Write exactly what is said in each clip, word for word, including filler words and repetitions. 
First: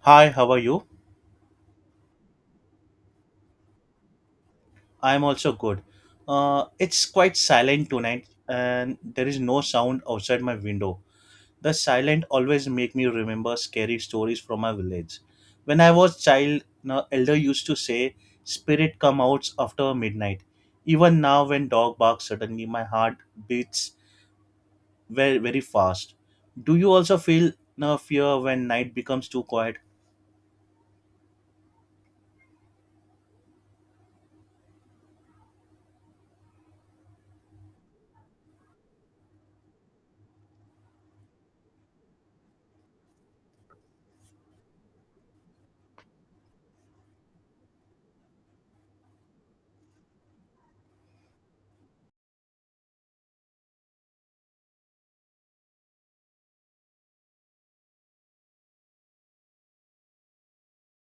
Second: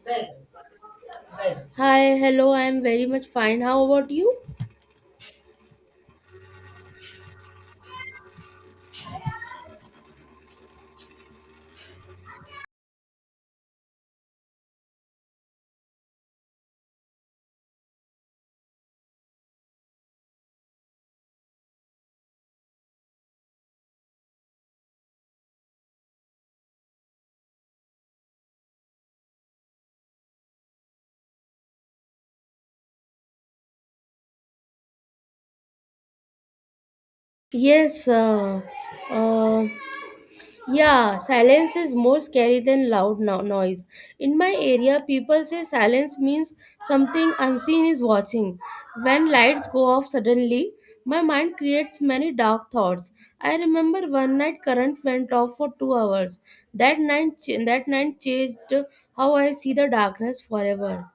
Hi, how are you? Hi, hello, I am very much fine. How about you? I'm also good. Uh, it's quite silent tonight, and there is no sound outside my window. The silent always make me remember scary stories from my village. When I was child, an elder used to say, "Spirit come out after midnight." Even now, when dog barks suddenly, my heart beats very very fast. Do you also feel no fear when night becomes too quiet? Yes, uh, uh, yeah, silence is more scary than loud no- noise. In my area, people say silence means something unseen is watching. When lights go off suddenly, my mind creates many dark thoughts. I remember one night current went off for two hours. That night, ch- that night changed how I see the darkness forever.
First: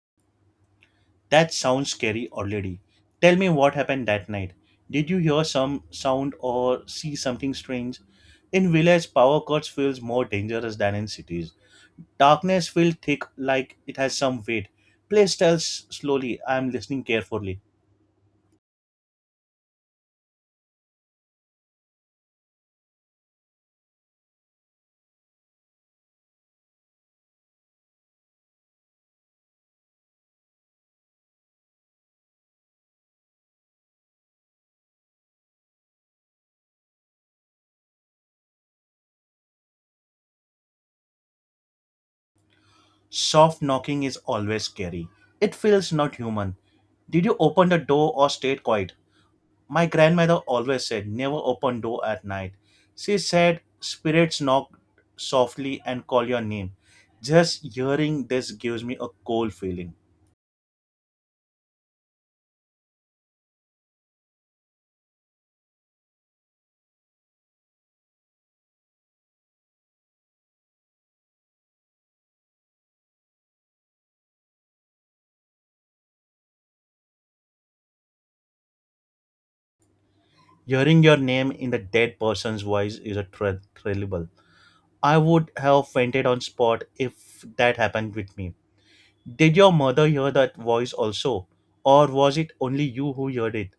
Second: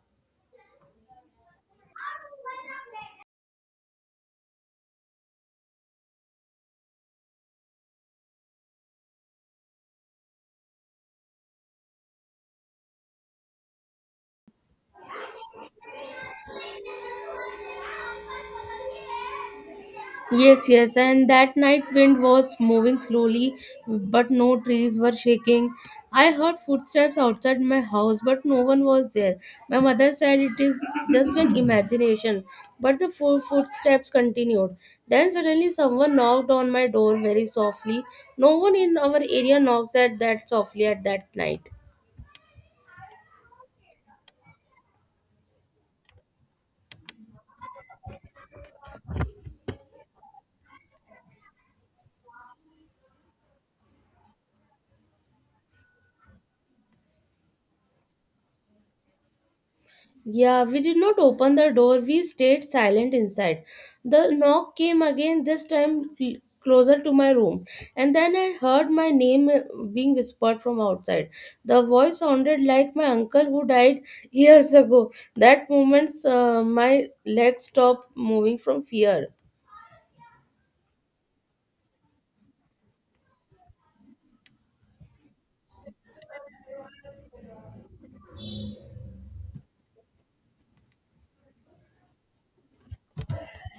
That sounds scary already. Tell me what happened that night. Did you hear some sound or see something strange? In villages, power cuts feels more dangerous than in cities. Darkness feels thick like it has some weight. Please tell s- slowly. I am listening carefully. Yes, yes, and that night wind was moving slowly, but no trees were shaking. I heard footsteps outside my house, but no one was there. My mother said it is just an imagination, but the fo- footsteps continued. Then suddenly someone knocked on my door very softly. No one in our area knocks at that softly at that night. Soft knocking is always scary. It feels not human. Did you open the door or stayed quiet? My grandmother always said, never open door at night. She said, spirits knock softly and call your name. Just hearing this gives me a cold feeling. Yeah, we did not open the door. We stayed silent inside. The knock came again, this time cl- closer to my room. And then I heard my name uh, being whispered from outside. The voice sounded like my uncle who died years ago. That moment, uh, my legs stopped moving from fear. Hearing your name in the dead person's voice is a thrill- thrillable. I would have fainted on spot if that happened with me. Did your mother hear that voice also? Or was it only you who heard it?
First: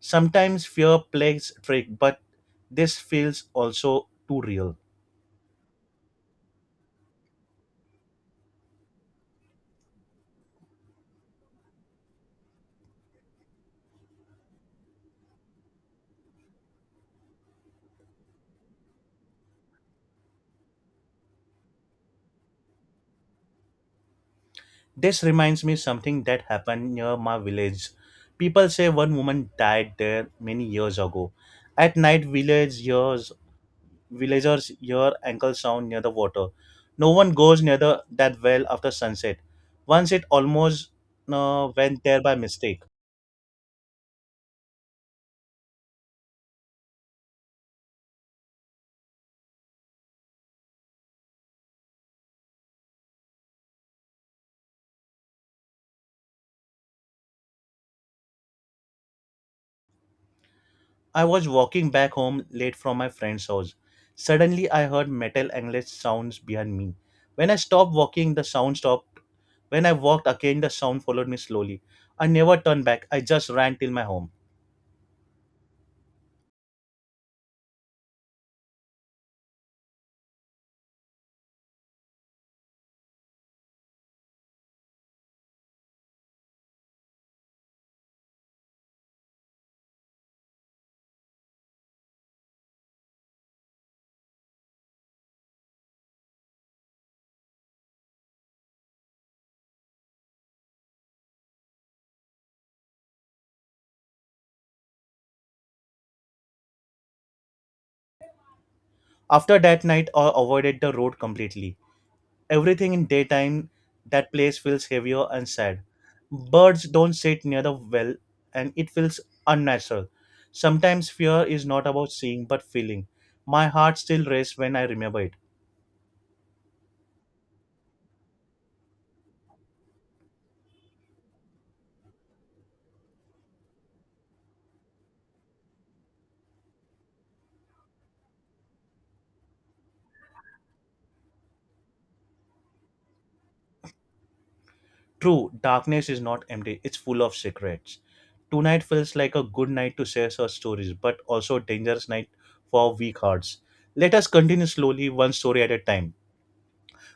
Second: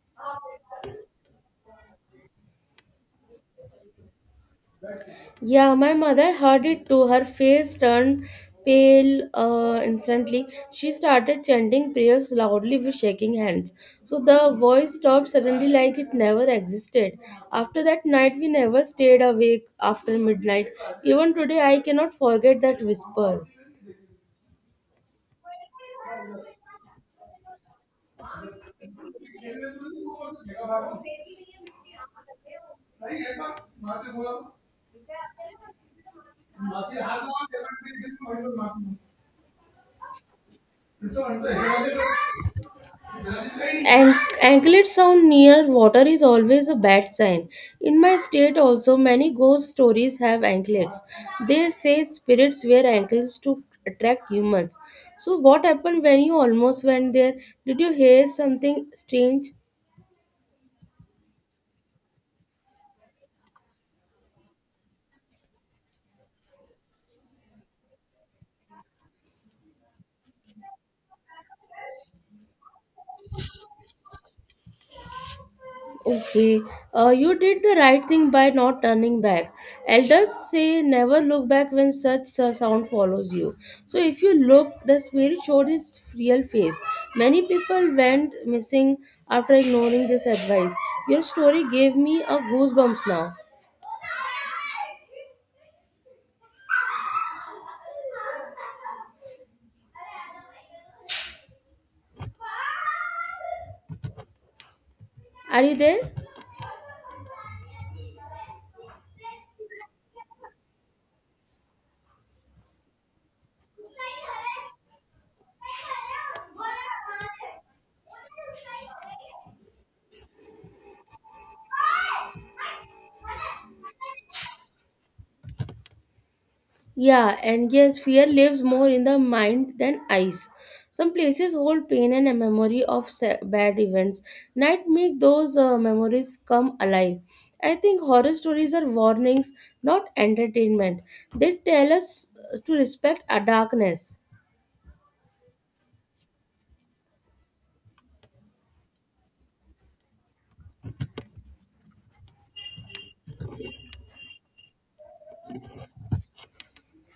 Sometimes fear plays trick, but this feels also too real. Yeah, my mother heard it too. Her face turned pale uh, instantly. She started chanting prayers loudly with shaking hands. So the voice stopped suddenly like it never existed. After that night, we never stayed awake after midnight. Even today, I cannot forget that whisper. This reminds me something that happened near my village. People say one woman died there many years ago. At night, village years, villagers hear ankle sound near the water. No one goes near the, that well after sunset. Once it almost uh, went there by mistake. An- Anklet sound near water is always a bad sign. In my state, also, many ghost stories have anklets. They say spirits wear anklets to attract humans. So, what happened when you almost went there? Did you hear something strange? I was walking back home late from my friend's house. Suddenly, I heard metal angled sounds behind me. When I stopped walking, the sound stopped. When I walked again, the sound followed me slowly. I never turned back. I just ran till my home. Okay, uh, you did the right thing by not turning back. Elders say never look back when such a sound follows you. So if you look, the spirit showed its real face. Many people went missing after ignoring this advice. Your story gave me a goosebumps now. Are you there? After that night, I avoided the road completely. Everything in daytime, that place feels heavier and sad. Birds don't sit near the well, and it feels unnatural. Sometimes fear is not about seeing but feeling. My heart still races when I remember it. Yeah, and yes, fear lives more in the mind than eyes. Some places hold pain and a memory of sa- bad events. Night make those uh, memories come alive. I think horror stories are warnings, not entertainment. They tell us uh, to respect our darkness. True, darkness is not empty, it's full of secrets. Tonight feels like a good night to share our stories, but also a dangerous night for weak hearts. Let us continue slowly, one story at a time.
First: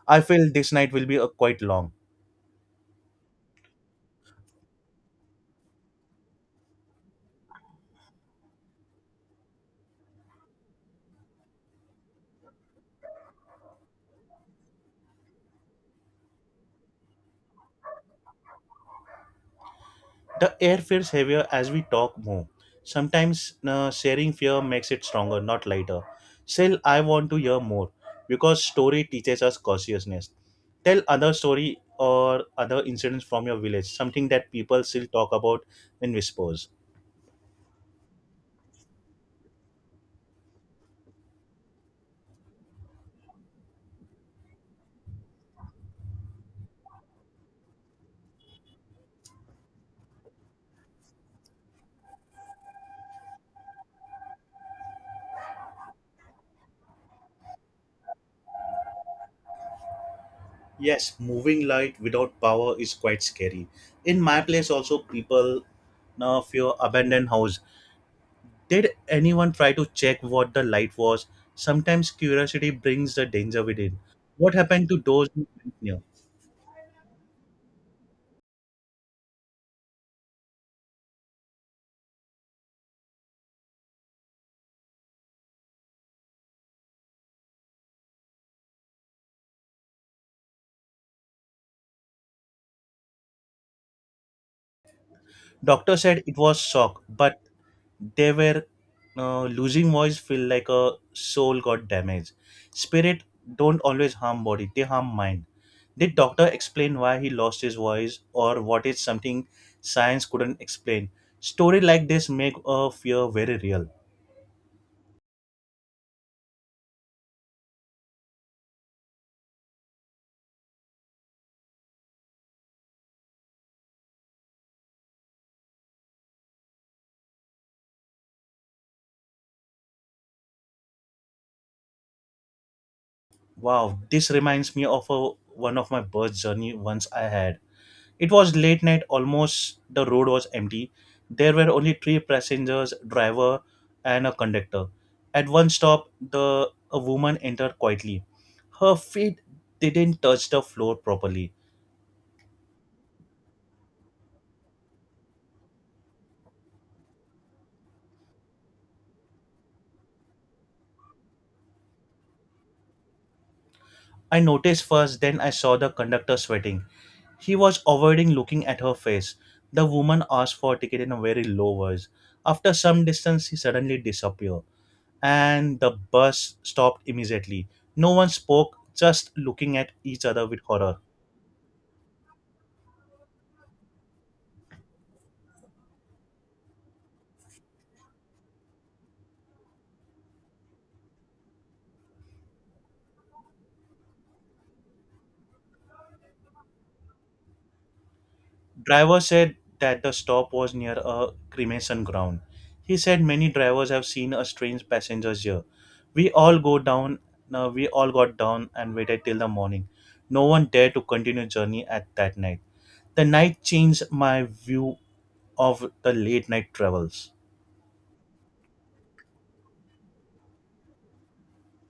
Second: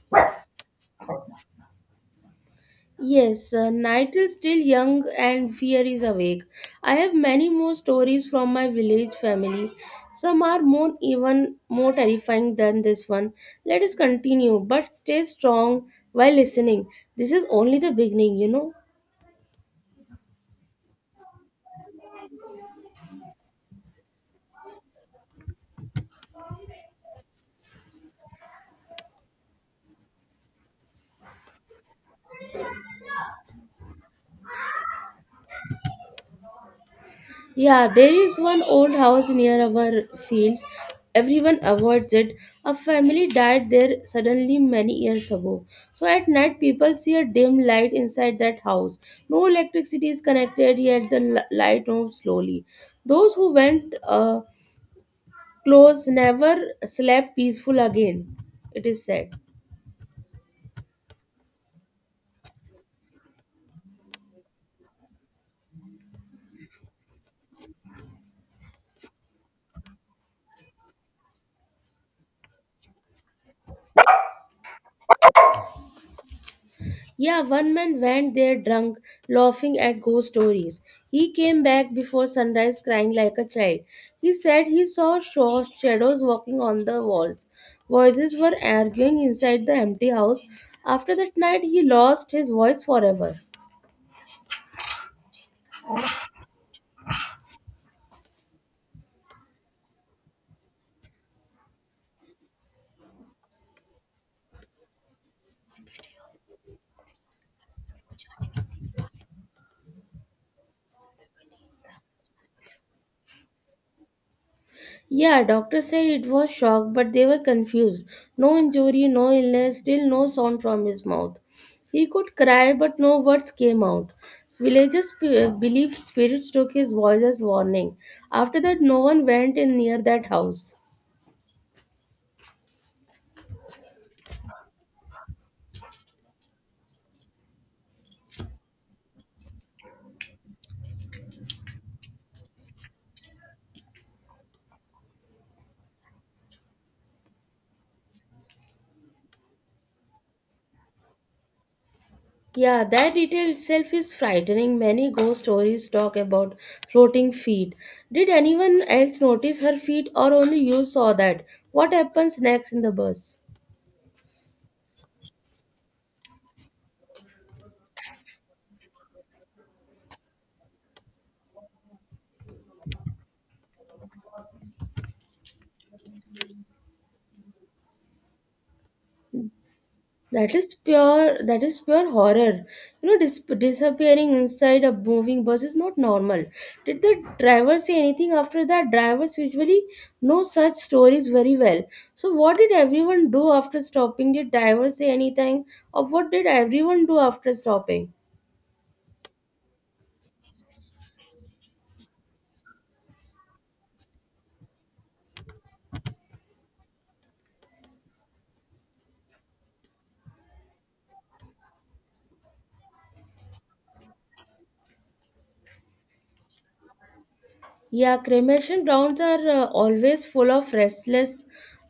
I feel this night will be a quite long. Yes, uh, night is still young and fear is awake. I have many more stories from my village family. Some are more even more terrifying than this one. Let us continue, but stay strong while listening. This is only the beginning, you know. The air feels heavier as we talk more. Sometimes uh, sharing fear makes it stronger, not lighter. Still, I want to hear more because story teaches us cautiousness. Tell other story or other incidents from your village, something that people still talk about in whispers. Yeah, there is one old house near our fields. Everyone avoids it. A family died there suddenly many years ago. So at night, people see a dim light inside that house. No electricity is connected, yet the l- light moves slowly. Those who went uh, close never slept peaceful again, it is said. Yes, moving light without power is quite scary. In my place, also, people now fear abandoned house. Did anyone try to check what the light was? Sometimes curiosity brings the danger within. What happened to those who went near? Yeah, one man went there drunk, laughing at ghost stories. He came back before sunrise crying like a child. He said he saw shaw- shadows walking on the walls. Voices were arguing inside the empty house. After that night, he lost his voice forever. Doctor said it was shock, but they were uh, losing voice feel like a soul got damaged. Spirit don't always harm body, they harm mind. Did doctor explain why he lost his voice or what is something science couldn't explain? Story like this make a fear very real. Yeah, doctor said it was shock, but they were confused. No injury, no illness, still no sound from his mouth. He could cry, but no words came out. Villagers p- believed spirits took his voice as warning. After that, no one went in near that house. Wow, this reminds me of a, one of my birth journey once I had. It was late night, almost the road was empty. There were only three passengers, driver, and a conductor. At one stop, the a woman entered quietly. Her feet didn't touch the floor properly. Yeah, that detail itself is frightening. Many ghost stories talk about floating feet. Did anyone else notice her feet, or only you saw that? What happens next in the bus? I noticed first, then I saw the conductor sweating. He was avoiding looking at her face. The woman asked for a ticket in a very low voice. After some distance, he suddenly disappeared, and the bus stopped immediately. No one spoke, just looking at each other That with is horror. pure. That is pure horror. You know, dis- disappearing inside a moving bus is not normal. Did the driver say anything after that? Drivers usually know such stories very well. So, what did everyone do after stopping? Did drivers say anything, or what did everyone do after stopping? Driver said that the stop was near a cremation ground. He said many drivers have seen a strange passengers here. We all go down. No, we all got down and waited till the morning. No one dared to continue journey at that night. The night changed my view of the late night travels. Yeah, cremation grounds are uh, always full of restless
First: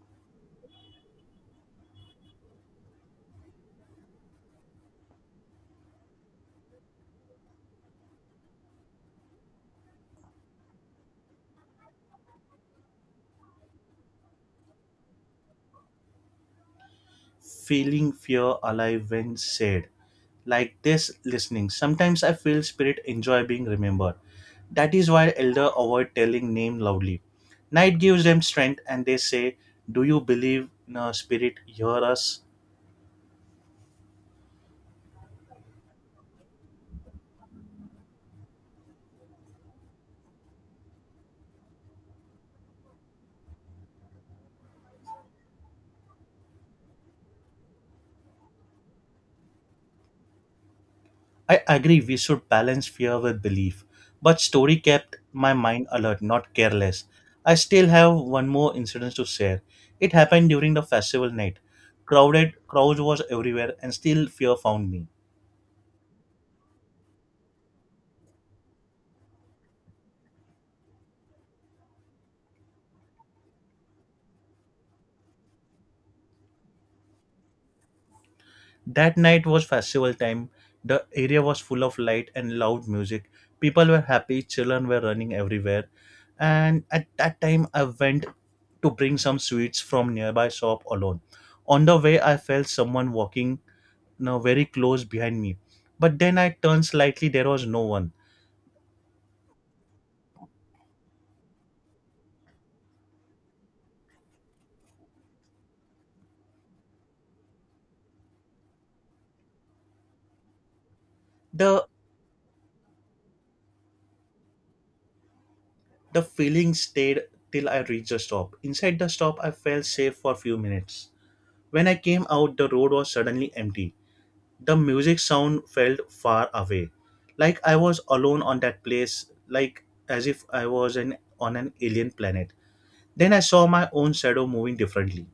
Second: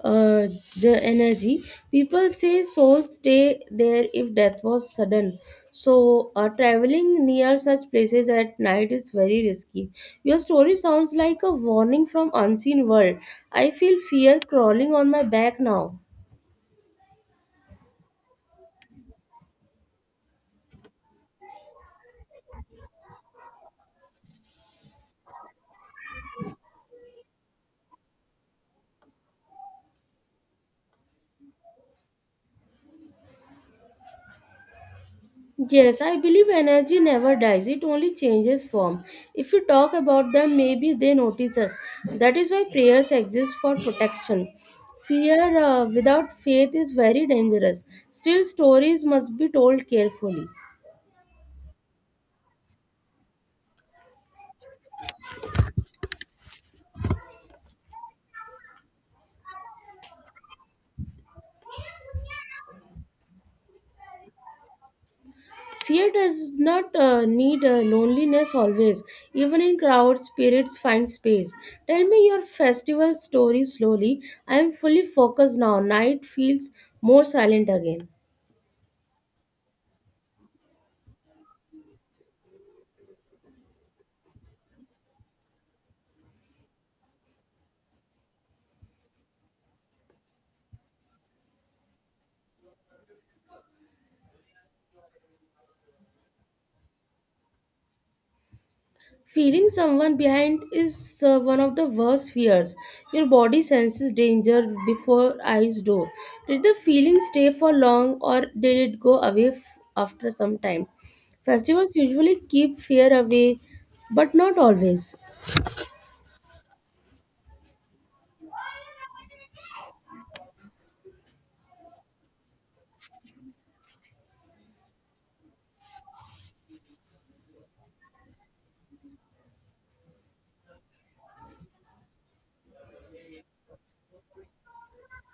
uh, the energy. People say souls stay there if death was sudden. So, uh, traveling near such places at night is very risky. Your story sounds like a warning from unseen world. I feel fear crawling on my back now. Feeling fear alive when said, like this listening. Sometimes I feel spirit enjoy being remembered. That is why elder avoid telling name loudly. Night gives them strength and they say, do you believe in a spirit? Hear us. Yes, I believe energy never dies, it only changes form. If we talk about them, maybe they notice us. That is why prayers exist for protection. Fear uh, without faith is very dangerous. Still, stories must be told carefully. I agree we should balance fear with belief. But story kept my mind alert, not careless. I still have one more incident to share. It happened during the festival night. Crowded crowd was everywhere and still fear found me. Fear does not uh, need uh, loneliness always. Even in crowds, spirits find space. Tell me your festival story slowly. I am fully focused now. Night feels more silent again. That night was festival time. The area was full of light and loud music. People were happy, children were running everywhere. And at that time, I went to bring some sweets from nearby shop alone. On the way, I felt someone walking now very close behind me. But then I turned slightly, there was no one. Feeling someone behind is uh, one of the worst fears. Your body senses danger before eyes do. Did the feeling stay for long or did it go away f- after some time? The Festivals usually keep fear away, but not always. the feeling stayed till I reached the stop. Inside the stop, I felt safe for a few minutes. When I came out, the road was suddenly empty. The music sound felt far away, like I was alone on that place, like as if I was an, on an alien planet. Then I saw my own shadow moving differently.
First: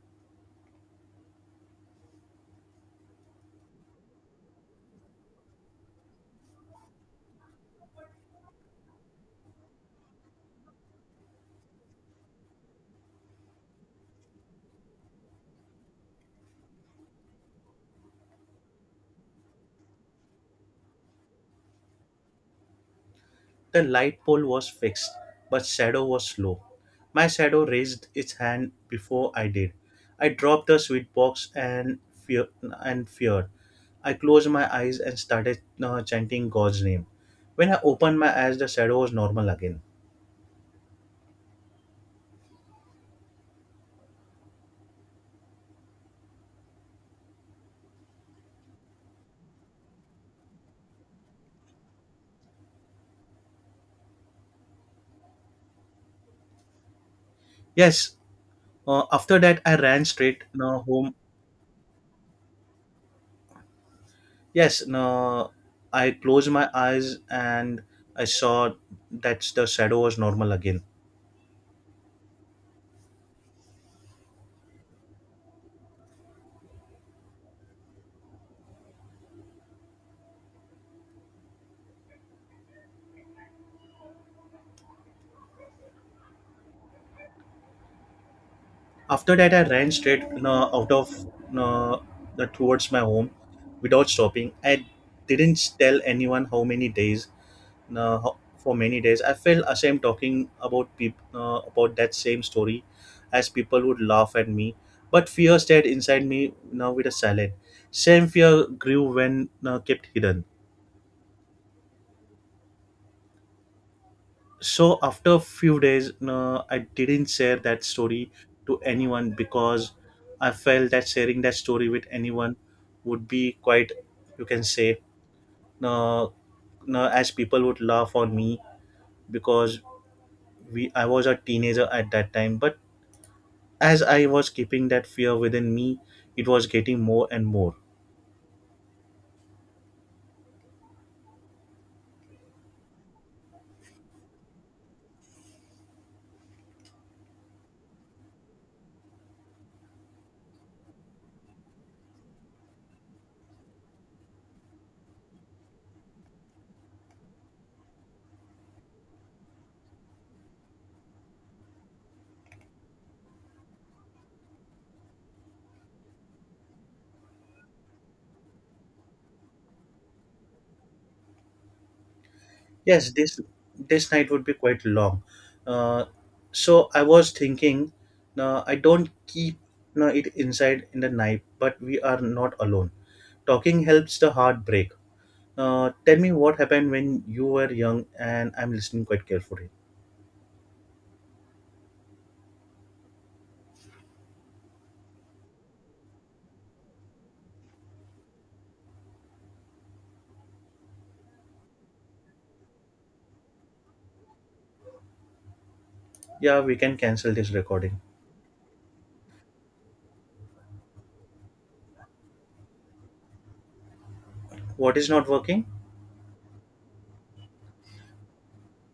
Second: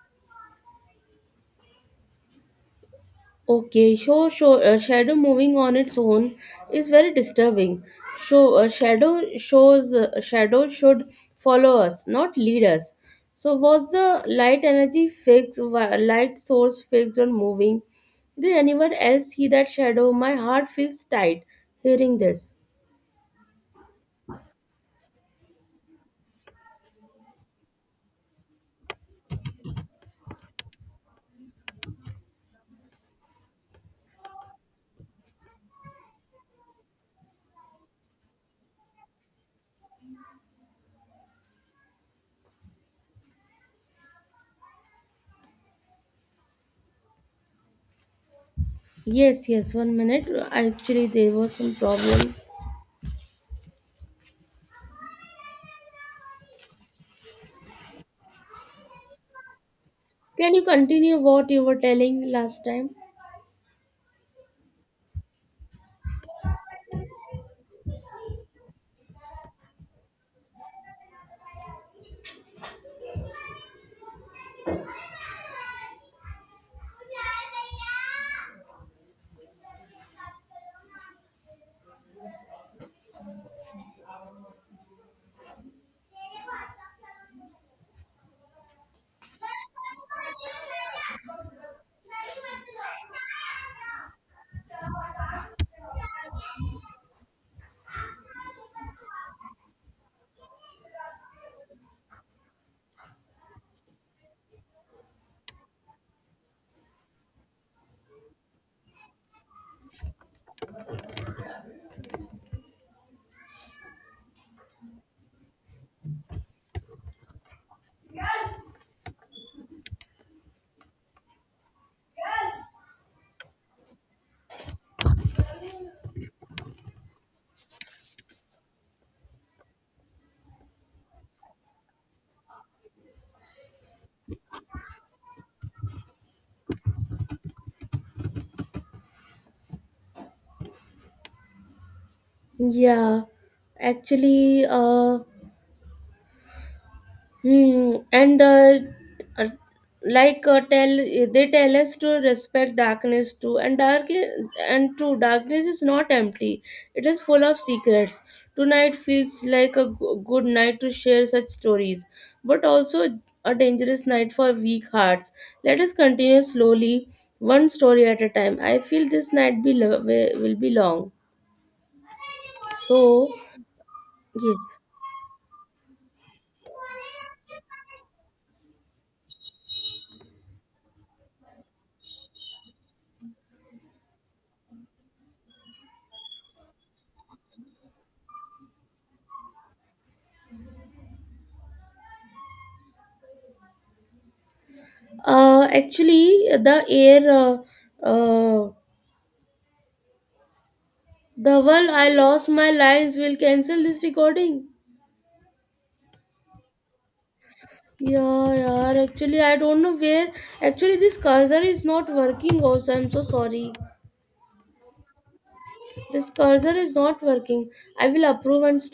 Okay, so show, uh, shadow moving on its own is very disturbing. So uh, shadow shows uh, shadow should follow us, not lead us. So was the light energy fixed, wi- light source fixed on moving? Did anyone else see that shadow? My heart feels tight hearing this. The light pole was fixed, but shadow was slow. My shadow raised its hand before I did. I dropped the sweet box and fear and feared. I closed my eyes and started uh, chanting god's name. When I opened my eyes, the shadow was normal again. Yes, yes. One minute. Actually, there was some problem. Yes, uh, after that I ran straight Can you uh, home. continue what you were telling last time? Yes, no, I closed my eyes and I saw that the shadow was normal again. After that, I ran straight no, out of no, the, towards my home without stopping. I didn't tell anyone how many days. No, ho- for many days, I felt ashamed talking about peop, no, about that same story, as people would laugh at me. But fear stayed inside me now with a silent. Same fear grew when no, kept hidden. So after a few days, no, I didn't share that story to anyone, because I felt that sharing that story with anyone would be quite, you can say, no, no, as people would laugh on me, because we I was a teenager at that time, but as I was keeping that fear within me, it was getting more and more. Yeah, actually, uh. Hmm. And uh, uh, like uh, tell they tell us to respect darkness too, and dark i- and true darkness is not empty. It is full of secrets. Tonight feels like a go- good night to share such stories, but also a dangerous night for weak hearts. Let us continue slowly, one story at a time. I feel this night be lo- wi- will be long. Yes, So this this night would be yes, quite long. Uh, so I was thinking, uh, I don't keep uh, it inside in the night, but we are not alone. Talking helps the heart break. Uh, tell me what happened when you were young, and I'm listening quite carefully. uh, actually the air. Uh, uh, The one I lost my lines will cancel this recording. Yeah, we can cancel this recording. Yeah, yeah. Actually, I don't know where. Actually, this cursor is not working. Also, I'm so sorry. What is not working? This cursor is not working. I will approve and stop.